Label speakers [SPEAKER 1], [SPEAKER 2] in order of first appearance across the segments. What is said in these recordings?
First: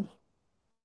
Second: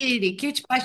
[SPEAKER 1] 1, 2, 3, baş.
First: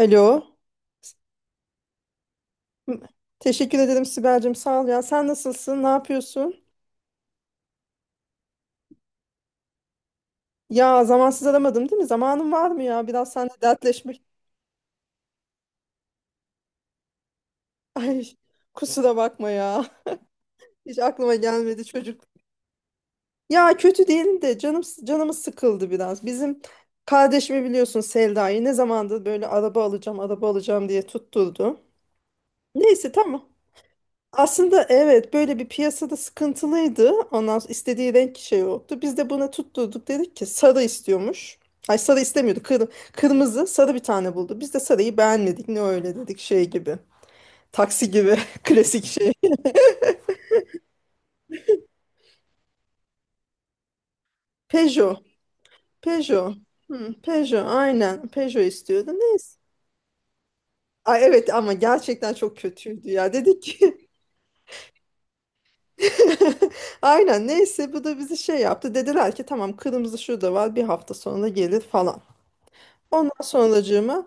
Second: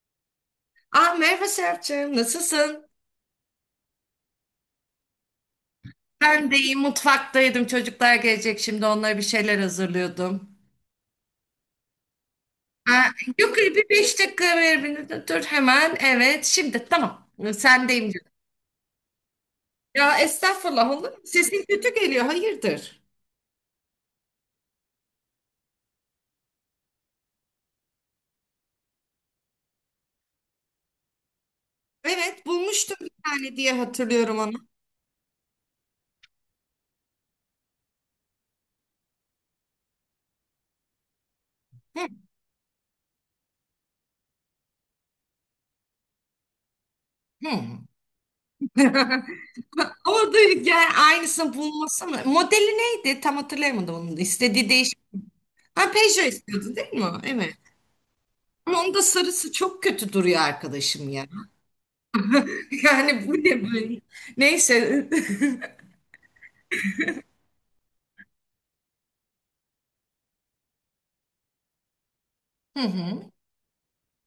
[SPEAKER 2] Alo.
[SPEAKER 1] Ah merhaba Serapcığım, nasılsın?
[SPEAKER 2] M- Teşekkür ederim Sibel'cim. Sağ ol ya. Sen nasılsın? Ne
[SPEAKER 1] Ben de
[SPEAKER 2] yapıyorsun?
[SPEAKER 1] iyi, mutfaktaydım. Çocuklar gelecek şimdi, onlara bir şeyler hazırlıyordum.
[SPEAKER 2] Ya zamansız aramadım değil mi? Zamanın var mı ya?
[SPEAKER 1] Ha,
[SPEAKER 2] Biraz
[SPEAKER 1] yok
[SPEAKER 2] seninle
[SPEAKER 1] bir beş
[SPEAKER 2] dertleşmek.
[SPEAKER 1] dakika ver beni. Dur hemen, evet. Şimdi tamam, sendeyim
[SPEAKER 2] Ay
[SPEAKER 1] canım.
[SPEAKER 2] kusura bakma ya.
[SPEAKER 1] Ya estağfurullah
[SPEAKER 2] Hiç
[SPEAKER 1] olur mu?
[SPEAKER 2] aklıma
[SPEAKER 1] Sesin
[SPEAKER 2] gelmedi
[SPEAKER 1] kötü geliyor,
[SPEAKER 2] çocuk.
[SPEAKER 1] hayırdır?
[SPEAKER 2] Ya kötü değil de canım canımız sıkıldı biraz. Bizim kardeşimi biliyorsun Selda'yı ne zamandır böyle araba alacağım, araba alacağım diye tutturdu.
[SPEAKER 1] Evet, bulmuştum bir
[SPEAKER 2] Neyse tamam.
[SPEAKER 1] tane diye hatırlıyorum onu.
[SPEAKER 2] Aslında evet böyle bir piyasada sıkıntılıydı. Ondan sonra istediği renk şey yoktu. Biz de buna tutturduk dedik ki sarı istiyormuş. Ay
[SPEAKER 1] Hı,
[SPEAKER 2] sarı istemiyordu. Kırmızı sarı bir tane buldu. Biz de sarıyı beğenmedik. Ne öyle dedik şey gibi.
[SPEAKER 1] hı.
[SPEAKER 2] Taksi gibi klasik şey.
[SPEAKER 1] Ama da yani aynısını bulmasana. Modeli neydi? Tam hatırlayamadım onu. Da. İstediği değişik.
[SPEAKER 2] Peugeot.
[SPEAKER 1] Ha Peugeot
[SPEAKER 2] Peugeot.
[SPEAKER 1] istiyordun değil mi? Evet.
[SPEAKER 2] Peugeot aynen. Peugeot
[SPEAKER 1] Ama onda
[SPEAKER 2] istiyordu.
[SPEAKER 1] sarısı
[SPEAKER 2] Neyse.
[SPEAKER 1] çok kötü duruyor arkadaşım
[SPEAKER 2] Ay
[SPEAKER 1] ya.
[SPEAKER 2] evet ama gerçekten çok kötüydü
[SPEAKER 1] Yani bu
[SPEAKER 2] ya.
[SPEAKER 1] ne
[SPEAKER 2] Dedik ki
[SPEAKER 1] böyle? Neyse.
[SPEAKER 2] aynen neyse bu da bizi şey yaptı. Dediler ki tamam kırmızı şurada var bir hafta sonra gelir falan.
[SPEAKER 1] Hı hı.
[SPEAKER 2] Ondan sonracığıma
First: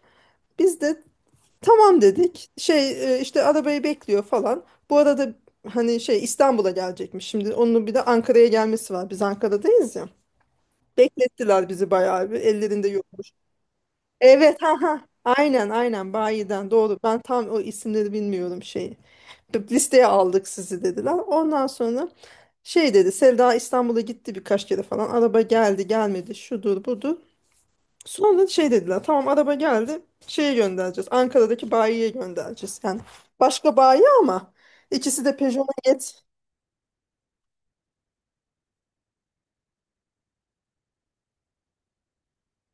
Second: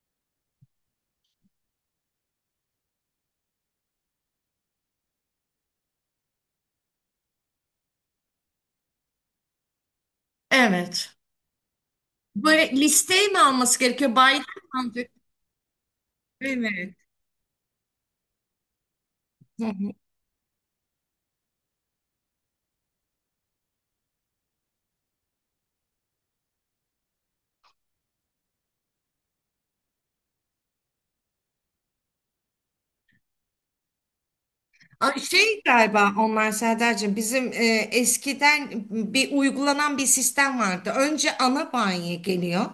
[SPEAKER 2] biz de tamam dedik. Şey işte arabayı bekliyor falan. Bu arada hani şey İstanbul'a gelecekmiş. Şimdi onun bir de Ankara'ya gelmesi var. Biz Ankara'dayız ya.
[SPEAKER 1] Evet.
[SPEAKER 2] Beklettiler bizi bayağı bir.
[SPEAKER 1] Böyle
[SPEAKER 2] Ellerinde
[SPEAKER 1] listeyi
[SPEAKER 2] yokmuş.
[SPEAKER 1] mi alması gerekiyor? Bayram
[SPEAKER 2] Evet
[SPEAKER 1] mı
[SPEAKER 2] ha ha.
[SPEAKER 1] alacak?
[SPEAKER 2] Aynen aynen bayiden
[SPEAKER 1] Evet.
[SPEAKER 2] doğru. Ben tam o isimleri bilmiyorum şeyi.
[SPEAKER 1] Hı
[SPEAKER 2] Bir
[SPEAKER 1] hı.
[SPEAKER 2] listeye aldık sizi dediler. Ondan sonra şey dedi Sevda İstanbul'a gitti birkaç kere falan. Araba geldi gelmedi şudur budur. Sonra şey dediler tamam araba geldi şeye göndereceğiz Ankara'daki bayiye göndereceğiz yani başka bayi ama
[SPEAKER 1] A,
[SPEAKER 2] ikisi de
[SPEAKER 1] şey
[SPEAKER 2] Peugeot
[SPEAKER 1] galiba
[SPEAKER 2] Magnet.
[SPEAKER 1] onlar Serdar'cığım bizim eskiden bir uygulanan bir sistem vardı. Önce ana banyo geliyor.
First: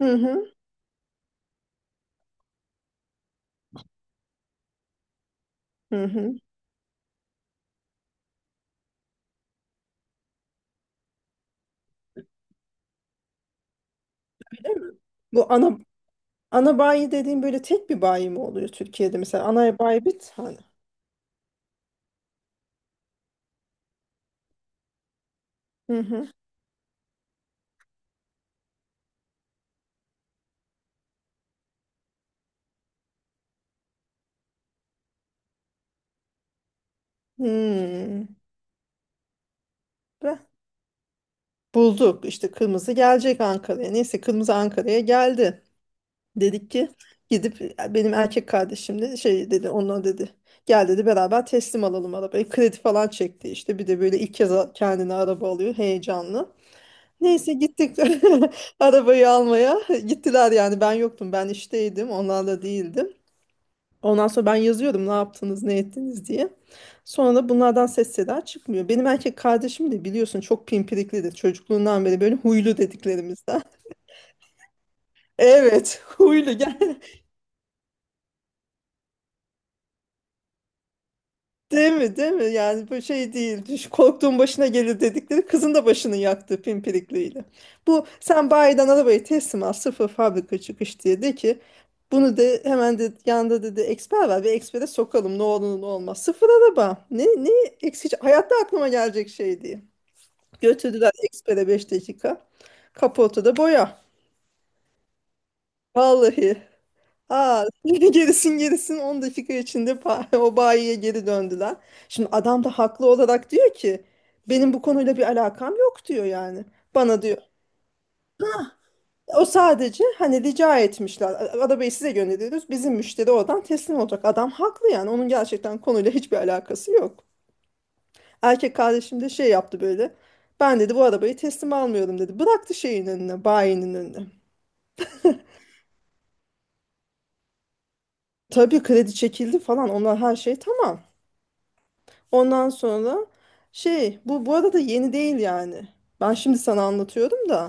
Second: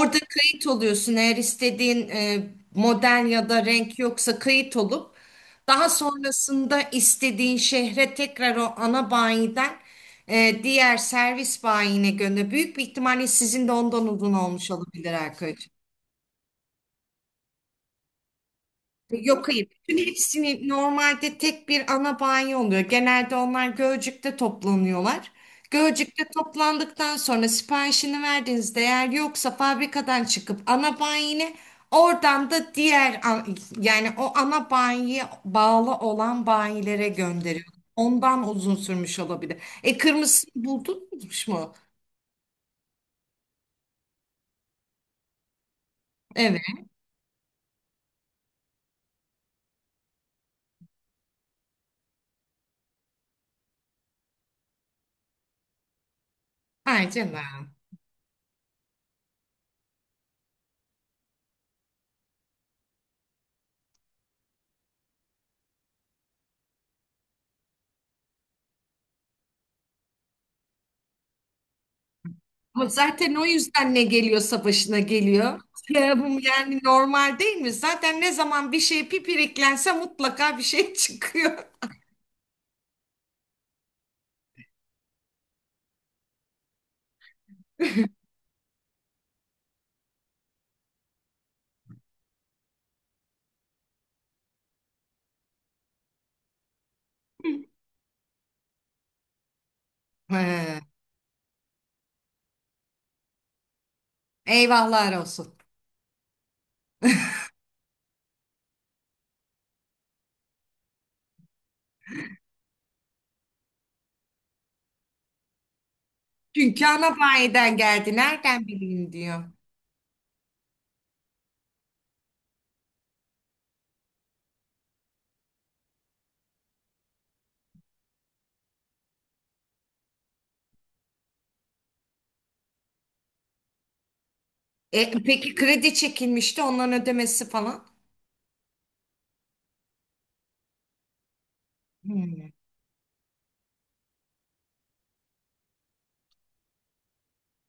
[SPEAKER 2] Hı hı
[SPEAKER 1] kayıt oluyorsun, eğer istediğin model ya da renk yoksa kayıt olup daha
[SPEAKER 2] hı hı.
[SPEAKER 1] sonrasında istediğin şehre tekrar o ana bayiden diğer servis bayine gönder. Büyük bir ihtimalle sizin de ondan uzun olmuş olabilir
[SPEAKER 2] Bu
[SPEAKER 1] Erkay'cığım.
[SPEAKER 2] ana bayi dediğim böyle tek bir bayi mi oluyor Türkiye'de mesela
[SPEAKER 1] Yok hayır.
[SPEAKER 2] ana
[SPEAKER 1] Bütün
[SPEAKER 2] bayi bir tane.
[SPEAKER 1] hepsini normalde tek bir ana banyo oluyor. Genelde onlar Gölcük'te toplanıyorlar.
[SPEAKER 2] Hı
[SPEAKER 1] Gölcük'te
[SPEAKER 2] hı.
[SPEAKER 1] toplandıktan sonra siparişini verdiğinizde, eğer yoksa fabrikadan çıkıp ana banyine oradan da yani o ana banyoya bağlı olan banyilere gönderiyor.
[SPEAKER 2] Hmm.
[SPEAKER 1] Ondan uzun sürmüş olabilir. E
[SPEAKER 2] Ve
[SPEAKER 1] kırmızısını buldunuz mu?
[SPEAKER 2] bulduk işte kırmızı gelecek Ankara'ya neyse kırmızı Ankara'ya geldi.
[SPEAKER 1] Evet.
[SPEAKER 2] Dedik ki gidip benim erkek kardeşim de şey dedi onunla dedi gel dedi beraber teslim alalım arabayı kredi falan çekti işte bir de böyle ilk kez kendine araba alıyor heyecanlı.
[SPEAKER 1] Ay
[SPEAKER 2] Neyse
[SPEAKER 1] canım.
[SPEAKER 2] gittik arabayı almaya gittiler yani ben yoktum ben işteydim onlarla değildim. Ondan sonra ben yazıyorum ne yaptınız ne ettiniz diye. Sonra da bunlardan ses seda çıkmıyor. Benim erkek kardeşim de biliyorsun çok pimpiriklidir çocukluğundan beri böyle huylu
[SPEAKER 1] Ama zaten o
[SPEAKER 2] dediklerimizden.
[SPEAKER 1] yüzden ne geliyorsa başına geliyor.
[SPEAKER 2] Evet
[SPEAKER 1] Ya bu
[SPEAKER 2] huylu
[SPEAKER 1] yani
[SPEAKER 2] gel.
[SPEAKER 1] normal değil mi? Zaten ne zaman bir şey pipiriklense mutlaka bir şey çıkıyor.
[SPEAKER 2] Değil mi? Değil mi? Yani bu şey değil. Korktuğun başına gelir dedikleri kızın da başını yaktı pimpirikliyle. Bu sen bayiden arabayı teslim al sıfır fabrika çıkış diye de ki bunu de hemen de yanında dedi eksper var bir ekspere sokalım ne olur ne olmaz. Sıfır araba. Ne eksici hayatta aklıma gelecek şey diye.
[SPEAKER 1] He,
[SPEAKER 2] Götürdüler ekspere 5 dakika. Kaportada boya.
[SPEAKER 1] eyvahlar olsun.
[SPEAKER 2] Vallahi. Aa, gerisin gerisin 10 dakika içinde o bayiye geri döndüler. Şimdi adam da haklı olarak diyor ki benim bu konuyla bir alakam yok diyor yani.
[SPEAKER 1] Çünkü ana
[SPEAKER 2] Bana diyor.
[SPEAKER 1] bayiden geldi. Nereden bileyim diyor.
[SPEAKER 2] O sadece hani rica etmişler. Arabayı size gönderiyoruz. Bizim müşteri oradan teslim olacak. Adam haklı yani. Onun gerçekten konuyla hiçbir alakası yok. Erkek kardeşim de şey yaptı böyle. Ben dedi bu arabayı teslim almıyorum dedi. Bıraktı şeyin önüne, bayinin önüne.
[SPEAKER 1] E, peki kredi çekilmişti onların ödemesi falan.
[SPEAKER 2] Tabii kredi çekildi falan. Onlar her şey tamam.
[SPEAKER 1] Hmm.
[SPEAKER 2] Ondan sonra şey bu arada yeni değil yani. Ben şimdi sana anlatıyorum da.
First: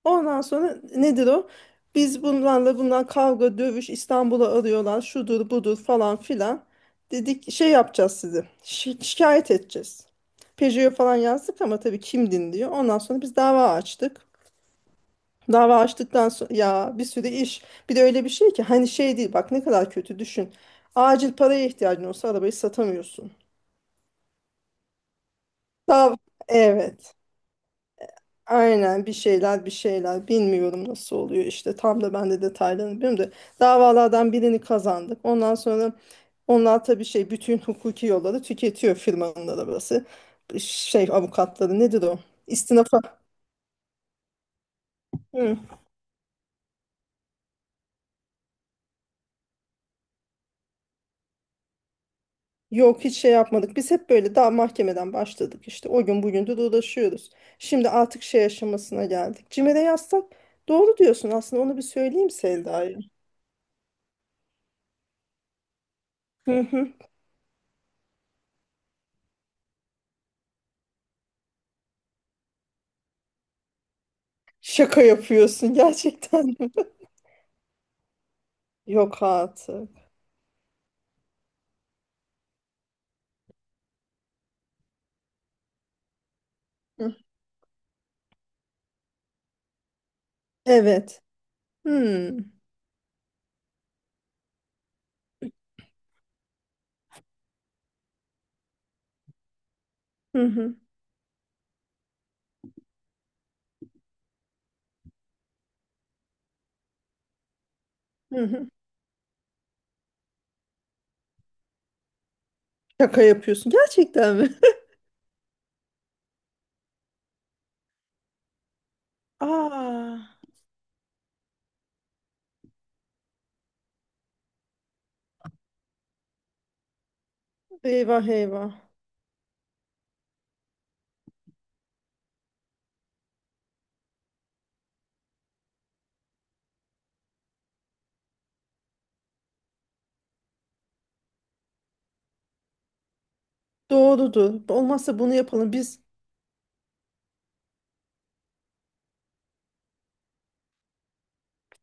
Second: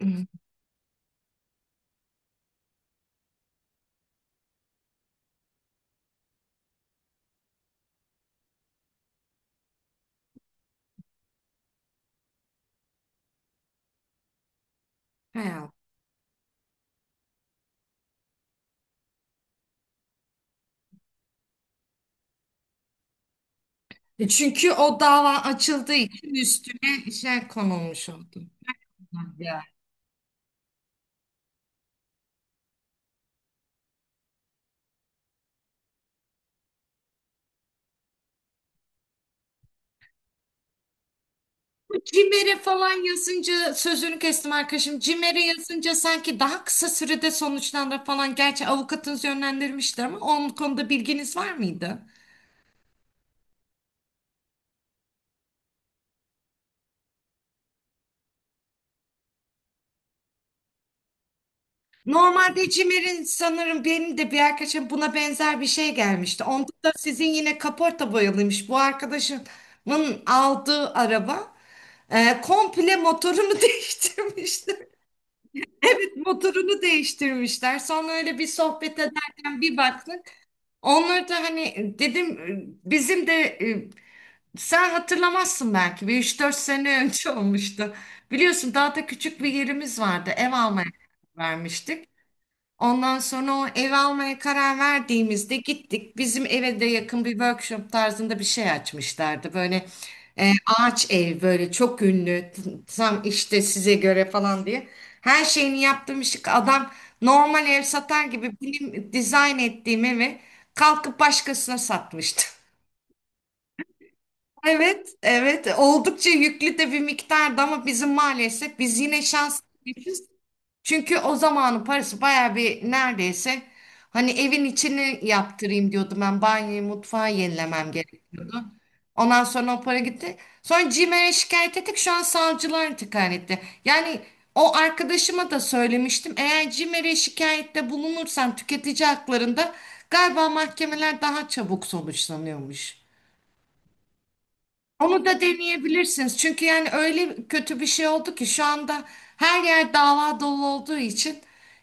[SPEAKER 1] Hmm.
[SPEAKER 2] Ondan sonra nedir o? Biz bunlarla bunlar kavga dövüş İstanbul'a arıyorlar şudur budur falan filan. Dedik şey yapacağız sizi. Şikayet edeceğiz. Peugeot'a falan yazdık ama tabii kim dinliyor. Ondan sonra biz dava açtık.
[SPEAKER 1] He.
[SPEAKER 2] Dava açtıktan sonra ya bir sürü iş. Bir de öyle bir şey ki hani şey değil bak ne kadar kötü düşün. Acil paraya ihtiyacın olsa arabayı satamıyorsun.
[SPEAKER 1] E, çünkü o dava açıldığı
[SPEAKER 2] Dava
[SPEAKER 1] için üstüne
[SPEAKER 2] Evet.
[SPEAKER 1] şey konulmuş oldu.
[SPEAKER 2] Aynen bir
[SPEAKER 1] Ya.
[SPEAKER 2] şeyler bir şeyler bilmiyorum nasıl oluyor işte tam da ben de detaylarını bilmiyorum da davalardan birini kazandık. Ondan sonra onlar tabii şey bütün hukuki yolları tüketiyor firmanın arabası. Şey avukatları nedir o?
[SPEAKER 1] Cimer'e falan
[SPEAKER 2] İstinafa.
[SPEAKER 1] yazınca sözünü kestim arkadaşım. Cimer'e
[SPEAKER 2] Hı.
[SPEAKER 1] yazınca sanki daha kısa sürede sonuçlanır falan. Gerçi avukatınız yönlendirmişti ama onun konuda bilginiz var mıydı?
[SPEAKER 2] Yok hiç şey yapmadık. Biz hep böyle daha mahkemeden başladık işte. O gün bugündür uğraşıyoruz. Şimdi artık şey aşamasına geldik. Cimer'e yazsak doğru diyorsun aslında onu bir söyleyeyim
[SPEAKER 1] Normalde
[SPEAKER 2] Selda'ya.
[SPEAKER 1] Cimer'in sanırım benim de bir arkadaşım buna benzer bir şey gelmişti.
[SPEAKER 2] Hı
[SPEAKER 1] Onda da
[SPEAKER 2] hı.
[SPEAKER 1] sizin yine kaporta boyalıymış. Bu arkadaşımın aldığı araba komple motorunu değiştirmişler.
[SPEAKER 2] Şaka yapıyorsun gerçekten.
[SPEAKER 1] Motorunu değiştirmişler. Sonra öyle bir sohbet
[SPEAKER 2] Yok
[SPEAKER 1] ederken bir
[SPEAKER 2] artık.
[SPEAKER 1] baktık. Onları da hani dedim bizim de e, sen hatırlamazsın belki bir 3 4 sene
[SPEAKER 2] Hı.
[SPEAKER 1] önce olmuştu. Biliyorsun daha da küçük bir yerimiz vardı, ev almaya
[SPEAKER 2] Evet.
[SPEAKER 1] karar vermiştik.
[SPEAKER 2] Hmm.
[SPEAKER 1] Ondan sonra o ev almaya karar verdiğimizde gittik. Bizim eve de yakın bir workshop tarzında bir şey açmışlardı. Böyle
[SPEAKER 2] Hı
[SPEAKER 1] e,
[SPEAKER 2] hı.
[SPEAKER 1] ağaç ev böyle çok ünlü tam işte size göre falan diye. Her şeyini yaptığım işi adam normal ev satar
[SPEAKER 2] Hı
[SPEAKER 1] gibi
[SPEAKER 2] hı.
[SPEAKER 1] benim dizayn ettiğim evi kalkıp başkasına satmıştı.
[SPEAKER 2] Şaka yapıyorsun. Gerçekten mi?
[SPEAKER 1] Evet, evet. Oldukça yüklü de bir miktardı ama bizim maalesef biz yine
[SPEAKER 2] Aa,
[SPEAKER 1] şanslıyız. Çünkü o zamanın parası bayağı bir, neredeyse hani evin içini yaptırayım diyordum, ben banyoyu mutfağı yenilemem gerek.
[SPEAKER 2] eyvah eyvah.
[SPEAKER 1] Ondan sonra o para gitti. Sonra CİMER'e şikayet ettik, şu an savcılar intikal etti. Yani o arkadaşıma da söylemiştim, eğer CİMER'e şikayette bulunursan tüketici haklarında galiba mahkemeler daha çabuk sonuçlanıyormuş.
[SPEAKER 2] Doğrudur. Olmazsa
[SPEAKER 1] Onu
[SPEAKER 2] bunu
[SPEAKER 1] da
[SPEAKER 2] yapalım.
[SPEAKER 1] deneyebilirsiniz. Çünkü yani öyle kötü bir şey oldu ki şu anda her yer dava dolu olduğu için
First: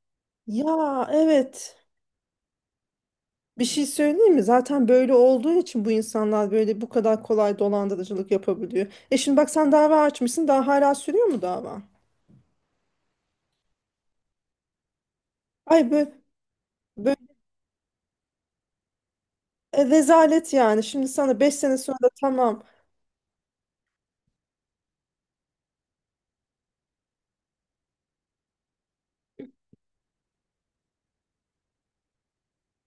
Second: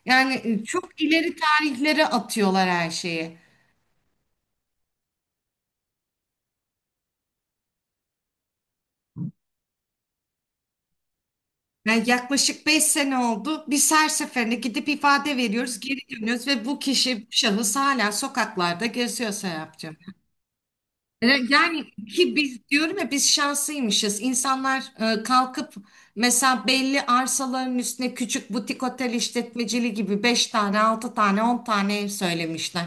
[SPEAKER 1] yani çok
[SPEAKER 2] Ya
[SPEAKER 1] ileri
[SPEAKER 2] evet.
[SPEAKER 1] tarihlere atıyorlar her şeyi.
[SPEAKER 2] Bir şey söyleyeyim mi? Zaten böyle olduğu için bu insanlar böyle bu kadar kolay dolandırıcılık yapabiliyor. E şimdi bak sen dava açmışsın. Daha hala sürüyor mu dava?
[SPEAKER 1] Yani yaklaşık 5 sene oldu. Biz her seferinde gidip ifade veriyoruz,
[SPEAKER 2] Ay
[SPEAKER 1] geri
[SPEAKER 2] böyle,
[SPEAKER 1] dönüyoruz ve bu
[SPEAKER 2] böyle
[SPEAKER 1] kişi, bu şahıs hala sokaklarda geziyor Serapcığım.
[SPEAKER 2] rezalet yani. Şimdi
[SPEAKER 1] E,
[SPEAKER 2] sana 5 sene
[SPEAKER 1] yani
[SPEAKER 2] sonra da
[SPEAKER 1] ki
[SPEAKER 2] tamam.
[SPEAKER 1] biz diyorum ya biz şanslıymışız. İnsanlar kalkıp mesela belli arsaların üstüne küçük butik otel işletmeciliği gibi 5 tane, 6 tane, 10 tane ev söylemişler.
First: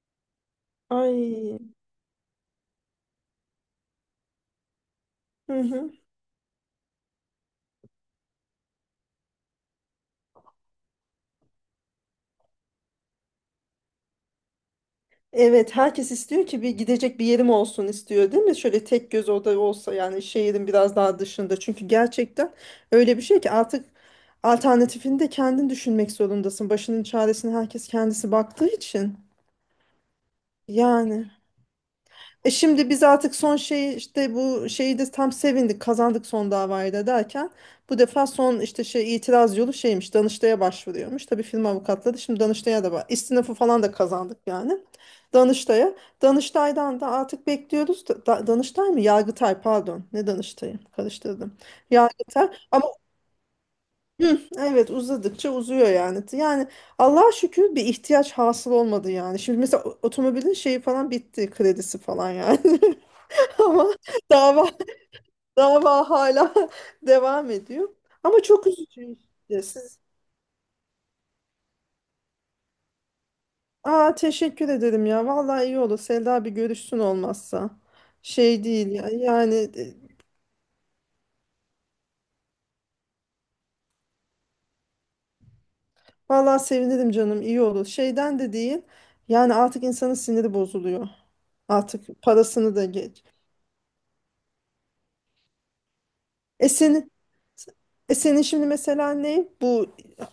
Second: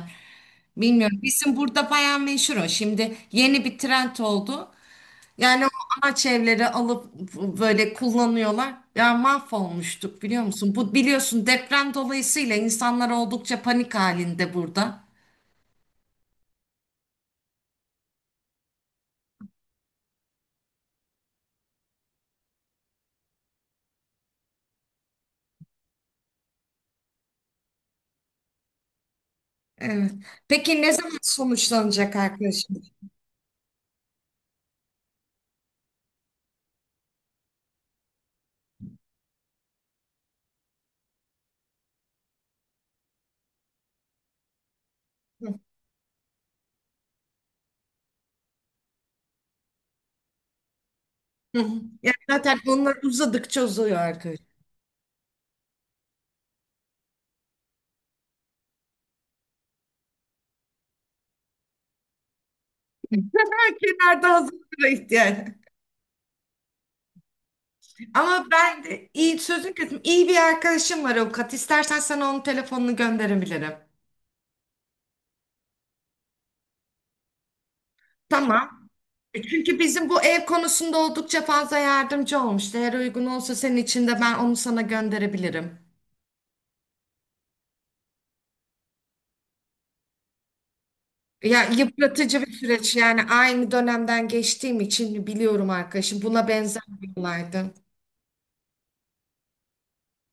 [SPEAKER 1] Bilmiyorum. Bizim
[SPEAKER 2] Ay.
[SPEAKER 1] burada bayağı meşhur o. Şimdi yeni bir trend oldu.
[SPEAKER 2] Hı
[SPEAKER 1] Yani o
[SPEAKER 2] hı.
[SPEAKER 1] ağaç evleri alıp böyle kullanıyorlar. Ya mahvolmuştuk biliyor musun? Bu biliyorsun deprem dolayısıyla insanlar oldukça panik halinde burada.
[SPEAKER 2] Evet, herkes istiyor ki bir gidecek bir yerim olsun istiyor, değil mi? Şöyle tek göz oda olsa yani şehrin biraz daha dışında. Çünkü gerçekten öyle bir şey ki artık alternatifini de kendin düşünmek zorundasın. Başının çaresine herkes kendisi baktığı için.
[SPEAKER 1] Evet. Peki ne zaman
[SPEAKER 2] Yani.
[SPEAKER 1] sonuçlanacak
[SPEAKER 2] E
[SPEAKER 1] arkadaşım?
[SPEAKER 2] şimdi biz artık son şey işte bu şeyi de tam sevindik kazandık son davayı da derken bu defa son işte şey itiraz yolu şeymiş Danıştay'a başvuruyormuş. Tabii firma avukatları şimdi Danıştay'a da var. İstinafı falan da kazandık yani. Danıştay'a. Danıştay'dan da artık bekliyoruz. Danıştay mı? Yargıtay pardon. Ne Danıştay'ı? Karıştırdım.
[SPEAKER 1] Hı hı. Yani
[SPEAKER 2] Yargıtay.
[SPEAKER 1] zaten
[SPEAKER 2] Ama
[SPEAKER 1] onlar uzadıkça uzuyor
[SPEAKER 2] hı,
[SPEAKER 1] arkadaşlar.
[SPEAKER 2] evet uzadıkça uzuyor yani. Yani Allah'a şükür bir ihtiyaç hasıl olmadı yani. Şimdi mesela otomobilin şeyi falan bitti. Kredisi falan yani. Ama
[SPEAKER 1] Kenarda
[SPEAKER 2] dava
[SPEAKER 1] hazırlığa ihtiyaç.
[SPEAKER 2] dava hala devam ediyor. Ama
[SPEAKER 1] Ama
[SPEAKER 2] çok
[SPEAKER 1] ben
[SPEAKER 2] üzücü
[SPEAKER 1] de iyi
[SPEAKER 2] işte.
[SPEAKER 1] sözün kesimi, iyi bir arkadaşım var avukat. İstersen sana onun telefonunu gönderebilirim.
[SPEAKER 2] Aa teşekkür ederim ya. Vallahi iyi olur. Selda bir görüşsün olmazsa. Şey değil
[SPEAKER 1] Tamam.
[SPEAKER 2] ya. Yani
[SPEAKER 1] Çünkü bizim bu ev konusunda oldukça fazla yardımcı olmuştu. Eğer uygun olsa senin için de ben onu sana gönderebilirim.
[SPEAKER 2] vallahi sevinirim canım. İyi olur. Şeyden de değil. Yani artık insanın siniri bozuluyor.
[SPEAKER 1] Ya
[SPEAKER 2] Artık
[SPEAKER 1] yıpratıcı bir
[SPEAKER 2] parasını da
[SPEAKER 1] süreç yani,
[SPEAKER 2] geç.
[SPEAKER 1] aynı dönemden geçtiğim için biliyorum arkadaşım. Buna
[SPEAKER 2] E
[SPEAKER 1] benzer bir
[SPEAKER 2] senin,
[SPEAKER 1] olaydı.
[SPEAKER 2] e senin şimdi mesela ne? Bu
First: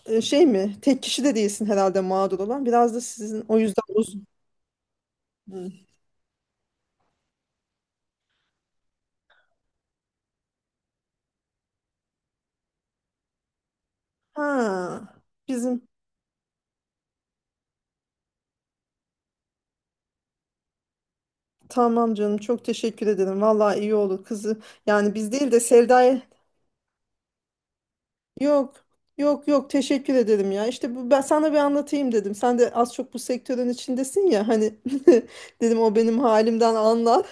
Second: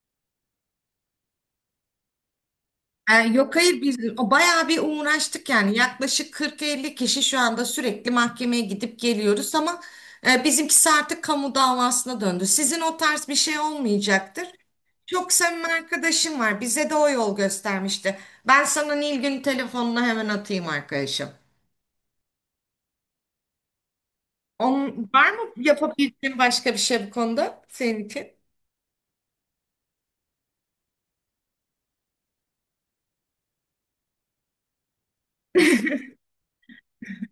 [SPEAKER 2] şey mi? Tek kişi de değilsin herhalde mağdur olan. Biraz da
[SPEAKER 1] E,
[SPEAKER 2] sizin
[SPEAKER 1] yok
[SPEAKER 2] o
[SPEAKER 1] hayır,
[SPEAKER 2] yüzden
[SPEAKER 1] biz
[SPEAKER 2] uzun.
[SPEAKER 1] o bayağı bir uğraştık,
[SPEAKER 2] Hı.
[SPEAKER 1] yani yaklaşık 40-50 kişi şu anda sürekli mahkemeye gidip geliyoruz ama bizimkisi artık kamu davasına döndü. Sizin o tarz bir şey olmayacaktır.
[SPEAKER 2] Ha.
[SPEAKER 1] Çok samimi
[SPEAKER 2] bizim
[SPEAKER 1] arkadaşım var, bize de o yol göstermişti. Ben sana Nilgün telefonunu hemen atayım arkadaşım.
[SPEAKER 2] Tamam canım çok teşekkür ederim. Vallahi iyi olur kızı.
[SPEAKER 1] Onun,
[SPEAKER 2] Yani
[SPEAKER 1] var
[SPEAKER 2] biz
[SPEAKER 1] mı
[SPEAKER 2] değil de Selda'ya
[SPEAKER 1] yapabildiğin başka bir şey bu konuda senin için?
[SPEAKER 2] yok yok yok teşekkür ederim ya. İşte bu, ben sana bir anlatayım dedim. Sen de az çok bu sektörün içindesin ya hani dedim o benim halimden anlar.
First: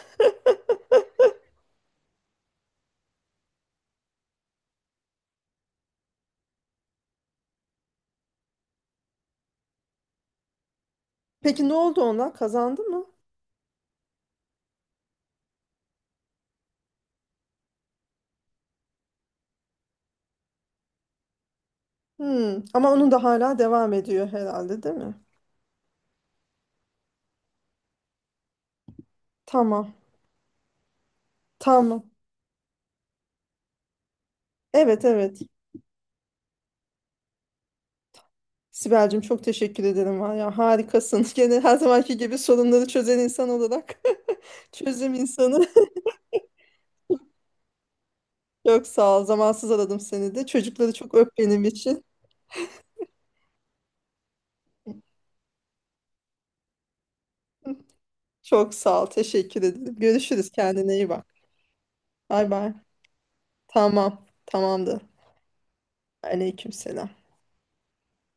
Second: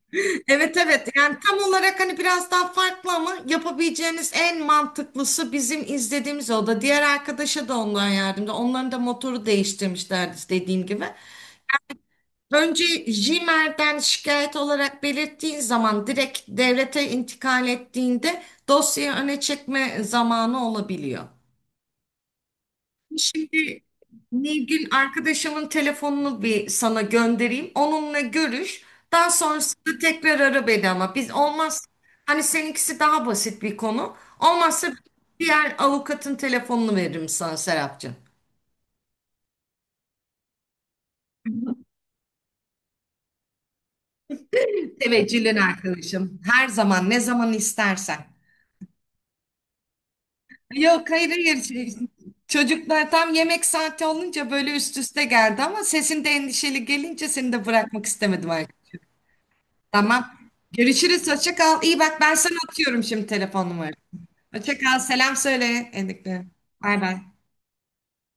[SPEAKER 1] Evet, evet, yani tam olarak hani biraz daha farklı ama yapabileceğiniz en mantıklısı bizim izlediğimiz o da. Diğer arkadaşa da ondan yardımcı. Onların da motoru değiştirmişlerdi dediğim gibi.
[SPEAKER 2] Peki ne oldu onlar? Kazandı mı?
[SPEAKER 1] Önce Jimer'den şikayet olarak belirttiğin zaman direkt devlete intikal ettiğinde dosyayı öne çekme zamanı olabiliyor.
[SPEAKER 2] Hmm. Ama onun da hala
[SPEAKER 1] Şimdi
[SPEAKER 2] devam ediyor herhalde
[SPEAKER 1] Nilgün
[SPEAKER 2] değil mi?
[SPEAKER 1] arkadaşımın telefonunu bir sana göndereyim. Onunla görüş. Daha
[SPEAKER 2] Tamam.
[SPEAKER 1] sonrasında tekrar ara beni ama biz olmaz.
[SPEAKER 2] Tamam.
[SPEAKER 1] Hani seninkisi daha basit bir konu. Olmazsa
[SPEAKER 2] Evet evet.
[SPEAKER 1] diğer avukatın telefonunu veririm sana Serapcığım.
[SPEAKER 2] Sibel'cim çok teşekkür ederim var ya harikasın. Gene her zamanki gibi sorunları çözen insan olarak çözüm
[SPEAKER 1] Teveccühlen
[SPEAKER 2] insanı.
[SPEAKER 1] arkadaşım. Her zaman ne zaman istersen.
[SPEAKER 2] Çok sağ ol. Zamansız aradım seni de. Çocukları
[SPEAKER 1] Yok
[SPEAKER 2] çok
[SPEAKER 1] hayır,
[SPEAKER 2] öp
[SPEAKER 1] hayır.
[SPEAKER 2] benim
[SPEAKER 1] Şey,
[SPEAKER 2] için.
[SPEAKER 1] çocuklar tam yemek saati olunca böyle üst üste geldi ama sesin de endişeli gelince seni de bırakmak istemedim.
[SPEAKER 2] Çok sağ ol. Teşekkür ederim.
[SPEAKER 1] Tamam.
[SPEAKER 2] Görüşürüz. Kendine iyi
[SPEAKER 1] Görüşürüz.
[SPEAKER 2] bak.
[SPEAKER 1] Hoşça kal. İyi bak, ben
[SPEAKER 2] Bay
[SPEAKER 1] sana
[SPEAKER 2] bay.
[SPEAKER 1] atıyorum şimdi telefon numarası.
[SPEAKER 2] Tamam.
[SPEAKER 1] Hoşça kal.
[SPEAKER 2] Tamamdır.
[SPEAKER 1] Selam söyle Endik'le.
[SPEAKER 2] Aleyküm
[SPEAKER 1] Bay
[SPEAKER 2] selam.
[SPEAKER 1] bay.